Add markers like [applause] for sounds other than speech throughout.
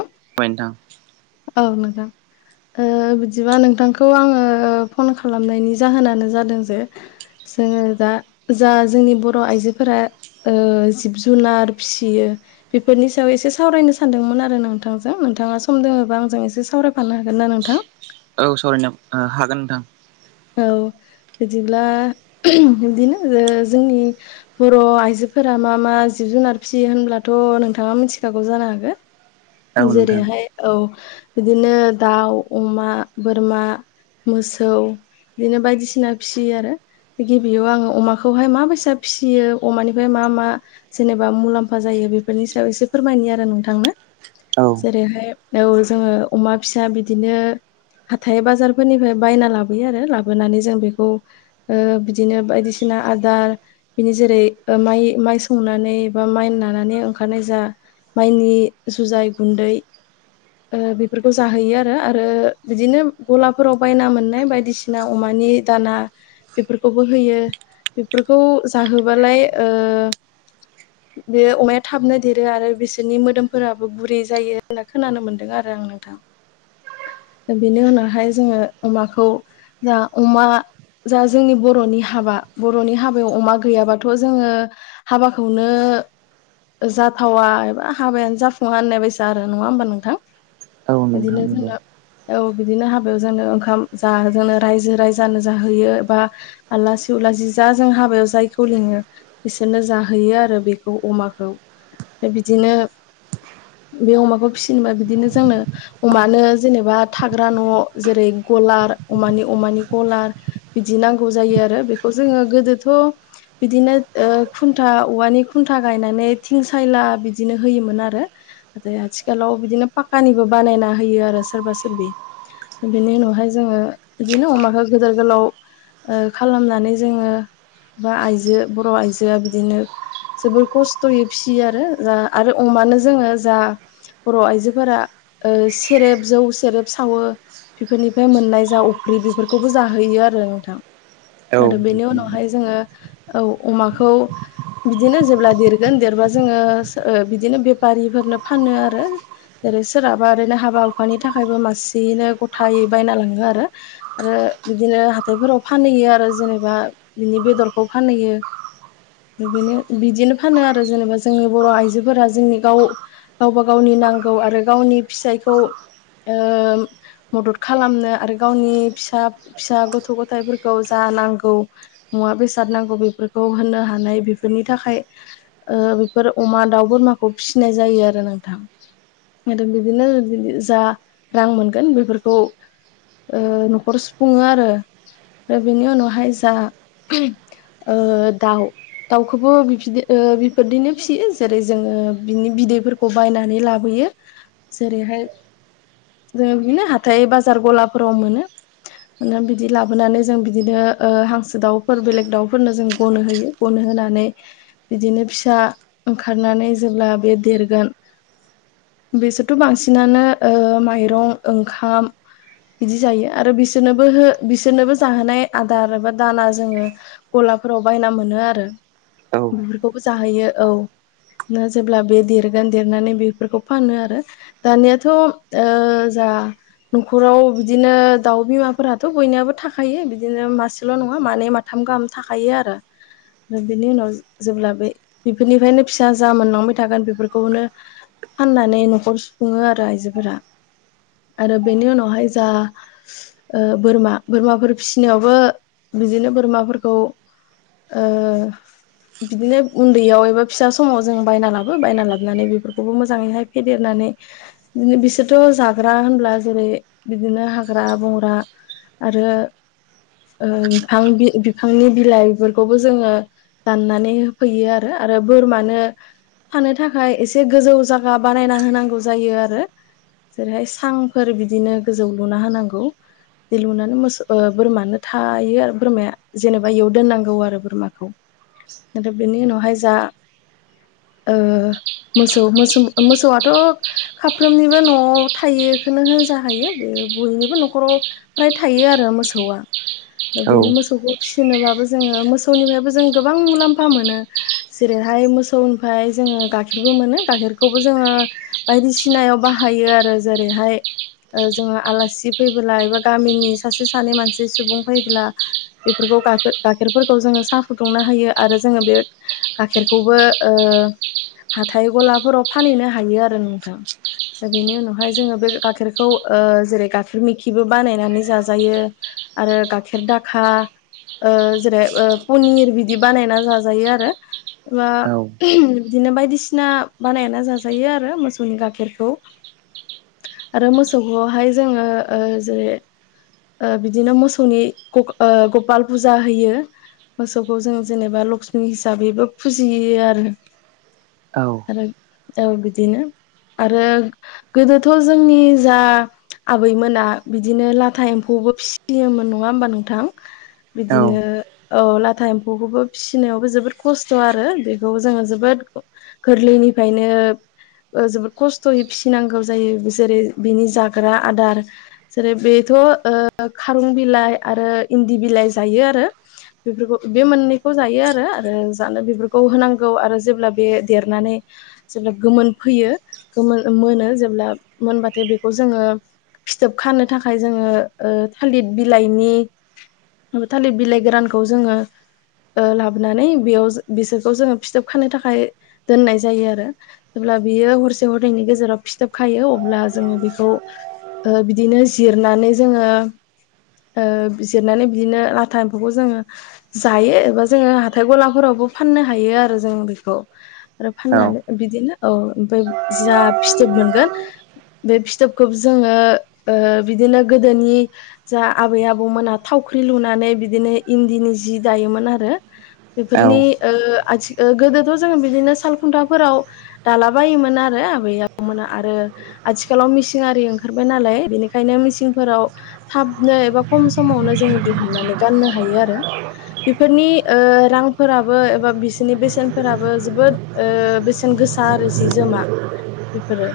ओमफाय नोंथां। दं [inaudible] ओ बिदिबा नोंथांखौ आङो फन खालामनायनि जाहोनानो जादों जे जोङो दा जा जोंनि बर' आइजोफोरा ओ जिब जुनार फिसियो। बेफोरनि सायाव एसे सावरायनो सानदोंमोन आरो नोंथांजों नोंथाङा सम दोङोबा आं एसे सावरायफानो हागोन ना नोंथां? औ सावरायनो हागोन नोंथां। औ बिदिब्ला बिदिनो जोंनि बर' आइजोफोरा मा मा जिब जुनार फिसियो होनब्लाथ' नोंथाङा मिथिखागौ जानो औ हागो। नोंथां जेरैहाय औ बिदिनो दाउ अमा बोरमा मोसौ बिदिनो बायदिसिना फिसियो आरो। गिबियाव आङो अमाखौहाय माबायसा फिसियो अमानिफ्राय मा मा जेनेबा मुलाम्फा जायो। बेफोरनि सायाव एसे फोरमायनि आरो नोंथांनो। औ जेरैहाय औ जोङो अमा फिसा बिदिनो। हाथाय बाजारफोरनिफ्राय बायना लाबो यो आरो लाबोनानै जों बेखौ बिदिनो बायदिसिना आदार बिनि जेरै माइ माइ सौनानै बा माइ नानानै ओंखारनाय जा माइनि जुजाय गुन्दै ओ बेफोरखौ जाहैयो आरो आरो बिदिनो गलाफोराव बायना मोननाय बायदि बायदिसिना अमानि दाना बेफोरखौबो होयो। बेफोरखौ जाहोबालाय ओ बे अमाया थाबनो देरो आरो बिसोरनि मोदोमफोराबो गुरै जायो होनना खोनानो मोनदों आरो। नोंथां बेनि उनावहाय जोङो अमाखौ। जा अमा जा जोंनि बर'नि हाबा बर'नि हाबायाव अमा गैयाबाथ' जोङो हाबाखौनो जाथावा एबा हाबायानो जाफुङा होननाय बायसा आरो नङा होमबा नोंथां? औ बिदिनो नोंथां नंगौ जोंङो औ बिदिनो हाबायाव जोंनो ओंखाम जा जोंनो रायजो राजानो जाहैयो बा आलासि उलासि जा जों हाबायाव जायखौ लिङो। बिसोरनो जाहैयो आरो बेखौ अमाखौ बिदिनो बे अमाखौ फिसिनोबा बिदिनो जोंनो अमानो जेनेबा थाग्रा न' जेरै कलार अमानि अमानि गलार बिदि नांगौ जायो आरो बेखौ जोङो गोदोथ' बिदिनो खुन्था औवानि खुन्था गायनानै थिं सायला बिदिनो होयोमोन आरो। आथिखालाव बिदिनो पाक्कानिबो बानायना होयो आरो सोरबा सोरबि बिनि उनावहाय जोङो। बिदिनो अमाखौ गदोर गोलाव खालामनानै जोङो। बा आइजो बर' आइजोआ बिदिनो जोबोर खस्थ'यै फियो आरो जा आरो अ मानो जोङो जा बर' आइजोफोरा सेरेब जौ सेरेब सावो बेफोरनिफ्राय मोननाय जा ओख्रि बेफोरखौबो जाहैयो आरो नोंथां औ आरो बेनि नोंथां उनावहाय जोङो औ अमाखौ बिदिनो जेब्ला देरगोन देरबा जोङो बिदिनो बेफारिफोरनो फानो आरो। जेरै सोरहाबा ओरैनो हाबा हुखानि थाखायबो मासेयैनो गथायै बायना लाङो आरो। आरो बिदिनो हाथायफोराव फानहैयो आरो जेनेबा बिनि बेदरखौ फानहैयो। नो बिदिनो फानो आरो जेनेबा जोंनि बर' आइजोफोरा जोंनि गाव गावबा गावनि नांगौ आरो गावनि फिसायखौ मदद खालामनो। गावनि फिसा फिसा गथ' गथायाइफोरखौ जा नांगौ मुवा बेसाद नांगौ बेफोरखौ। होनो हानाय बेफोरनि थाखाय बेफोर अमा दाउ बोरमाखौ फिसिनाय जायो आरो ना आरो बिदिनो जा रां मोनगोन बेफोरखौ। न'खर सुफुङो आरो। ओफ्राय बेनि उनावहाय जा दाउ दाउखौबो बि बिफोरदिनो फिसियो जेरै जोङो बिनि बिदैफोरखौ बायनानै लाबोयो। जेरैहाय जों बिदिनो हाथाइ बाजार गलाफोराव मोनो। बिदि लाबोनानै जों बिदिनो हांसो दाउफोर बेलेग दाउफोरनो जों गनो होयो गनो हो होनानै बिदिनो फिसा ओंखारनानै जेब्ला बे देरगोन बेसोरथ' बांसिनानो माइरं ओंखाम। बिदि जायो आरो बिसोरनोबो हो बिसोरनोबो जाहोनाय आदार एबा दाना जोङो गलाफोराव। बायना मोनो आरो औ बेफोरखौबो जाहैयो औ। ना जेब्ला बे देरगोन देरनानै बेफोरखौ फानो आरो दानियाथ' ज न'खराव बिदिनो बिदिनो दाउ बिमाफोराथ' बयनियाबो थाखायो बिदिनो मासेल' नङा मानै माथाम गाहाम थाखायो आरो। दा आरो बिनि उनाव जेब्ला बे बेफोरनिफ्रायनो फिसा जा मोनलांबाय थागोन बेफोरखौनो फाननानै न'खर सुफुङो आरो आइजोफोरा आरो बेनि उनावहाय जा ओ बोरमा बोरमाफोर फिसिनायावबो बिदिनो बोरमाफोरखौ ओ बिदिनो उन्दैयाव एबा फिसा समाव जों बायना लाबो बायना लाबोनानै बेफोरखौबो मोजाङैहाय फेदेरनानै बिसोरथ' जाग्रा होनब्ला जेरै बिदिनो हाग्रा बंग्रा आरो ओ बिफां बिफांनि बिलाइफोरखौबो जोङो दाननानै होफैयो आरो। आरो बोरमानो खानो थाखाय एसे गोजौ जायगा बानायना होनांगौ जायो आरो। जेरैहाय सांफोर बिदिनो गोजौ लुना होनांगौ। बे लुनानै मोसौ बोरमानो थायो आरो बोरमाया जेनेबा इयाव दोननांगौ आरो बोरमाखौ। आरो बेनि उनावहाय जा ओ मोसौ मोसौ मोसौआथ' साफ्रोमनिबो न'आव थायोखौनो होनजा हायो। बे बयनिबो न'खराव फ्राय थायो आरो मोसौआ बेनि मोसौखौ सिनोबाबो जोङो मोसौनिफ्रायबो जों गोबां मुलाम्फा मोनो जेरैहाय मोसौनिफ्राय जोङो गाइखेरबो मोनो गाइखेरखौबो जोङो बायदिसिनायाव बाहायो आरो जेरैहाय ओ जोङो आलासि फैबोला एबा गामिनि सासे सानै मानसि सुबुं फैबोला बेफोरखौ गाइखे खेरफोरखौ जोङो साहा फुदुंनो हायो आरो जोङो बे गाइखेरखौबो ओ हाथाय गलाफोराव फानहैनो हायो आरो नोंथां दा बेनि उनावहाय जोङो बे गाइखेरखौ खौ जेरै गाइखेर मेखिबो बानायनानै जाजायो आरो गाइखेर दाखा। जेरै पनिर बिदि बानायना जाजायो आरो। बा बिदिनो बायदिसिना बानाया जाजायो आरो मोसौनि गाइखेरखौ आरो मोसौखौहाय जोङो जेरै बिदिनो मोसौनि गपाल फुजा होयो। मोसौखौ जों जेनेबा लक्ष्मि हिसाबैबो फुजिहियो आरो। औ आरो औ बिदिनो आरो गोदोथ' जोंनि जा आबैमोना बिदिनो लाथा एम्फौबो फिसियोमोन नङा होमबा नोंथां? बिदिनो औ लाथा एम्फौखौबो फिनायावबो जोबोद खस्थ' आरो बेखौ जोङो जोबोद गोरलैनिफ्रायनो ओ जोबोद खस्थ'यै फिनांगौ जायो जेरै बेनि जाग्रा आदार जेरै बेथ' ओ खारं बिलाइ आरो इन्दि बिलाइ जायो आरो बिफोरखौ बि मोननैखौ जायो आरो। आरो जानो बिफोरखौ होनांगौ आरो जि ब्ला बे देरनानै जेब्ला गोमोन फैयो गोमोन मोनो जेब्ला मोनबा थाय बिखौ जोङो फिथोब खानो थाखाय जोङो ओ थालिद बिलाइनि थालिद बिलाइ गोरानखौ जोङो ओ लाबोनानै बेयाव जो बिसोरखौ जोङो फिथोब खानो थाखाय दोननाय जायो आरो। ब्ला बियो हरसे हरनैनि गेजेराव फिथोब खायो अब्ला जोङो बिखौ ओ बिदिनो जिरनानै जोङो ओ बिजिरनानै बिदिनो लाथा एम्फौखौ जोङो जायो एबा जोङो हाथाय गलाफोरावबो बो फाननो हायो आरो जों बेखौ आरो फाननानै बिदिनो औ ओमफ्राय जा फिथोब मोनगोन बे फिथोबखौ जोङो ओ बिदिनो गोदोनि जा आबै आबौमोना था थावख्रि लुनानै बिदिनो इन्दिनि जि दायोमोन आरो बेफोरनि ओ ओ आथि गोदोथ' जों बिदिनो साल खुन्थाफोराव दाला बायोमोन आरो आबै आबौमोना आरो आथिखालाव मसिं आरि ओंखारबाय नालाय बेनिखायनो मिसिंफोराव थाबनो एबा खम समावनो जों जों दिहुननानै गाननो हायो आरो। बेफोरनि ओ रांफोराबो एबा बिसोरनि बेसेनफोराबो ओ जोबोद बेसेन गोसा आरो जि जोमा बिफोरो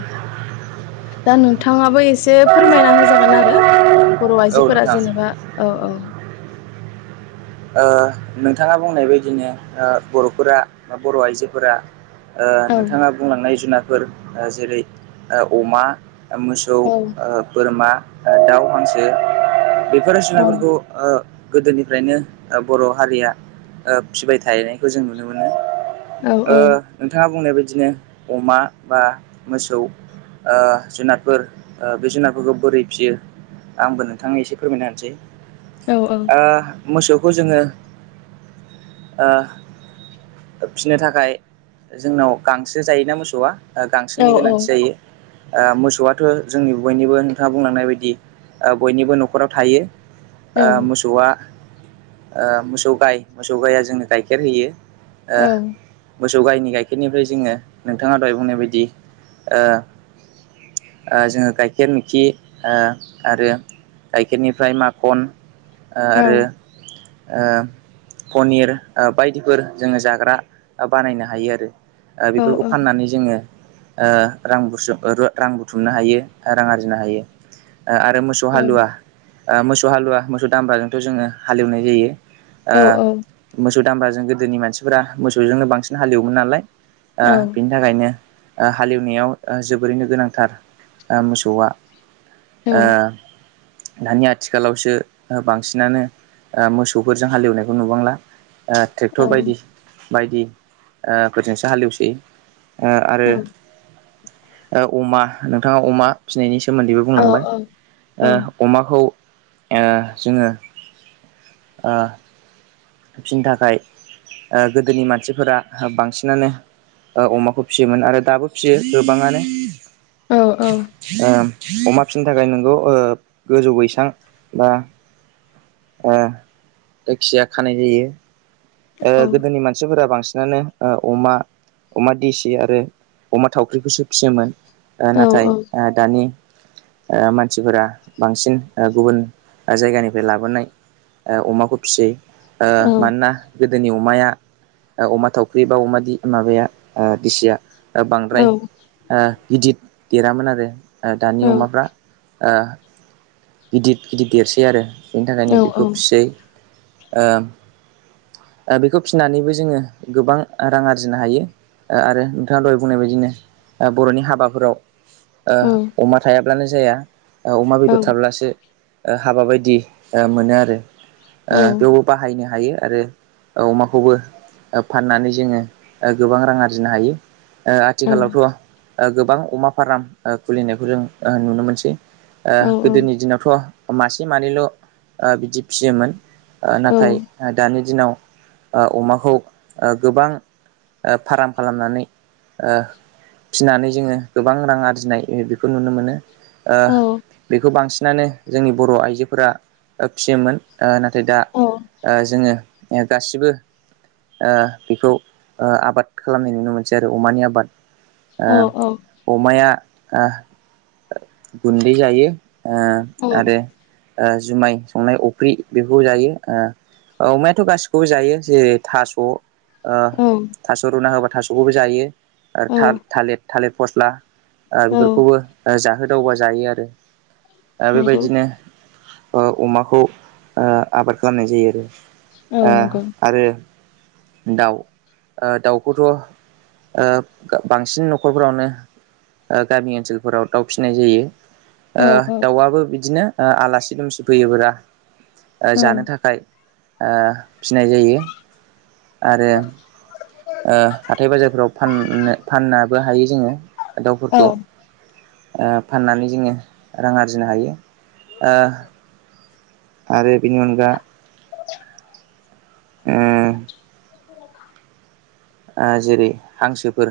ओ दा नोंथाङाबो एसे फोरमायना होजागोन आरो। बर' औ आइजोफोरा नोंथां जेनेबा औ औ। ओ नोंथाङा बुंनाय बायदिनो ओ बर'फोरा बा बर' आइजोफोरा ओ औ नोंथाङा बुंलांनाय जुनारफोर जेरै ओ अमा, ओ मोसौ औ ओ बोरमा, ओ दाउ, हांसो बेफोर जुनायफोरखौ ओ गोदोनिफ्रायनो ओ बर' हारिया ओ फिबाय थायनायखौ जों नुनो मोनो औ ओ नोंथाङा बुंनायबाय बिदिनो अमा बा मोसौ ओ जुनारफोर ओ बे जुनारफोरखौ बोरै फियो। आंबो नोंथांनो एसे फोरमायना होनसै औ ओ मोसौखौ जोङो ओ फिनो थाखाय जोंनाव गांसो जायोना मोसौआ ओ औ गांसोनि गोनांथि जायो। ओ मोसौआथ' जोंनि बयनिबो नोंथाङा बुंलांनाय बायदि ओ बयनिबो न'खराव थायो। औ ओ मोसौआ ओ मोसौ गाय मोसौ गाइआ जोंनो गाइखेर होयो। ओ औ। मोसौ गाइनि गाइखेरनिफ्राय जोङो नोंथाङा दहाय बुंनाय बायदि ओ ओ जोङो गाइखेर मोखि ओ आरो गाइखेरनिफ्राय माखन ओ औ आरो ओ पनिर ओ बायदिफोर जोङो जाग्रा ओ बानायनो हायो आरो। ओ औ बेफोरखौ फाननानै जोङो ओ रां बुसुम र-रां बुथुमनो हायो रां आरजिनो हायो। ओ आरो मोसौ औ हालुवा ओ मोसौ हालुवा मोसौ दामब्राजोंथ' जोङो हाल एवनाय जायो। औ ओ मोसौ दामब्राजों गोदोनि मानसिफोरा मोसौजोंनो बांसिन हाल एवोमोन नालाय ओ औ बिनि थाखायनो ओ हाल एवनायाव ओ जोबोरैनो गोनांथार ओ मोसौआ औ ओ दानि आथिखालावसो ओ बांसिनानो ओ मोसौफोर जों हालेवनायखौ नुबांला ट्रेक्टर बायदि बायदिफोरजोंसो हालेवसोयो। आरो औ अमा नोंथाङा अमा फिसिनायनि सोमोन्दैबो औ बुंलांबाय अमाखौ जोङो ओ फिसिनो थाखाय गोदोनि मानसिफोरा बांसिनानो अमाखौ फिसियोमोन आरो दाबो फिसियो गोबाङानो अमा फिसिनो थाखाय नोंगौ गोजौ बैसां बा जायखिाया खानाय जायो गोदोनि मानसिफोरा बांसिन बिसिनानो अमा अमा देसि आरो अमा थावख्रिखौसो फिसियोमोन। औ नाथाय दानि मानसिफोरा बांसिन गुबुन जायगानिफ्राय लाबोनाय अमाखौ फियो ओ मानोना गोदोनि अमाया अमा थावख्रि बा अमा माबाया दिसिया ओ बांद्राय ओ गिदिर देरामोन आरो ओ दानि अमाफ्रा ओ गिदद गिदिर देरसै आरो बेनि थाखायनो बेखौ फिसै बेखौ फिनानैबो जोङो गोबां रां आरजिनो हायो। आरो नोंथाङा दहाय बुंनाय बायदिनो बर'नि हाबाफोराव अमा थायाब्लानो जाया अमा बेदर थाब्लासो हाबा बायदि मोनो आरो औ बेवबो बाहायनो हायो आरो अमाखौबो फाननानै जोङो गोबां रां आरजिनो हायो। औ आथिखालावथ' गोबां अमा फार्म खुलिनायखौ जों नुनो मोनसै गोदोनि दिनावथ' मासे मानैल' बिदि फियोमोन। नाथाय दानि दिनाव अमाखौ गोबां फार्म खालामनानै फिनानै जोङो गोबां रां आरजिनाय बेखौ नुनो मोनो। ओ बेखौ बांसिनानो जोंनि बर' आइजोफोरा फिसियोमोन ओ नाथाय नाथाय दा जोङो गासिबो बेखौ आबाद खालामनाय नुनो मोनसै आरो अमानि आबाद ओ अमाया गुन्दै जायो ओ आरो ओ जुमाय संनाय अफ्रि बेखौफोरखौ जायो ओ अमा थ' गासिखौबो जायो जेरै थास' ओ थास' रुना होबा थास'खोबो जायो था-थालिर थालिर फस्ला ओ बेफोरखौ जाहो दावबा जायो आरो दा नंगौ औ बेबायदिनो ओ अमाखौ आबाद खालामनाय जायो आरो ओ नंगौ आरो दाउ ओ दाउखौथ' ओ बांसिन न'खरफोरावनो ओ गामि ओनसोलफोराव दाउ फिसिनाय जायो। औ ओ औ दाउआबो बिदिनो ओ आलासि दुमसि फैयो बोला ओ जानो औ थाखाय ओ फिसिनाय जायो। आरो ओ हाथाय बाजारफोराव फाननो फाननोबो हायो जोङो। औ दाउफोरखौ ओ फाननानै जोङो रां आरजिनो हायो। ओ आरो बेनि अनगा ओ ओ जेरै हांसोफोर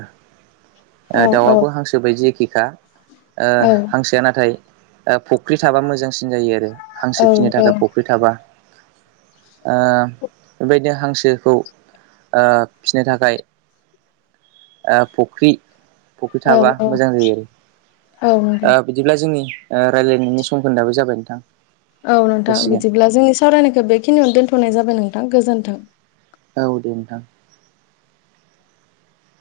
औ ओ दाउआबो हांसो बायदि एखेखा ओ हांसोआ नाथाय फुख्रि थाबा मोजांसिन जायो आरो। हांसो फिसिनो थाखाय फख्रि थाबा ओ बेबायदिनो हांसोखौ ओ नि थाखाय ओ फख्रि फख्रि थाबा औ मोजां जायो आरो औ नंगौ ओ बिदिब्ला जोंनि ओ रायलायनायनि समखोन्दो आं बो जाबाय नोंथां। औ नोंथां जासिगोन बिदिब्ला जोंनि सावरायनायखौ बेखिनियावनो दोनथ'नाय जाबाय नोंथां गोजोन्थों औ दे नोंथां।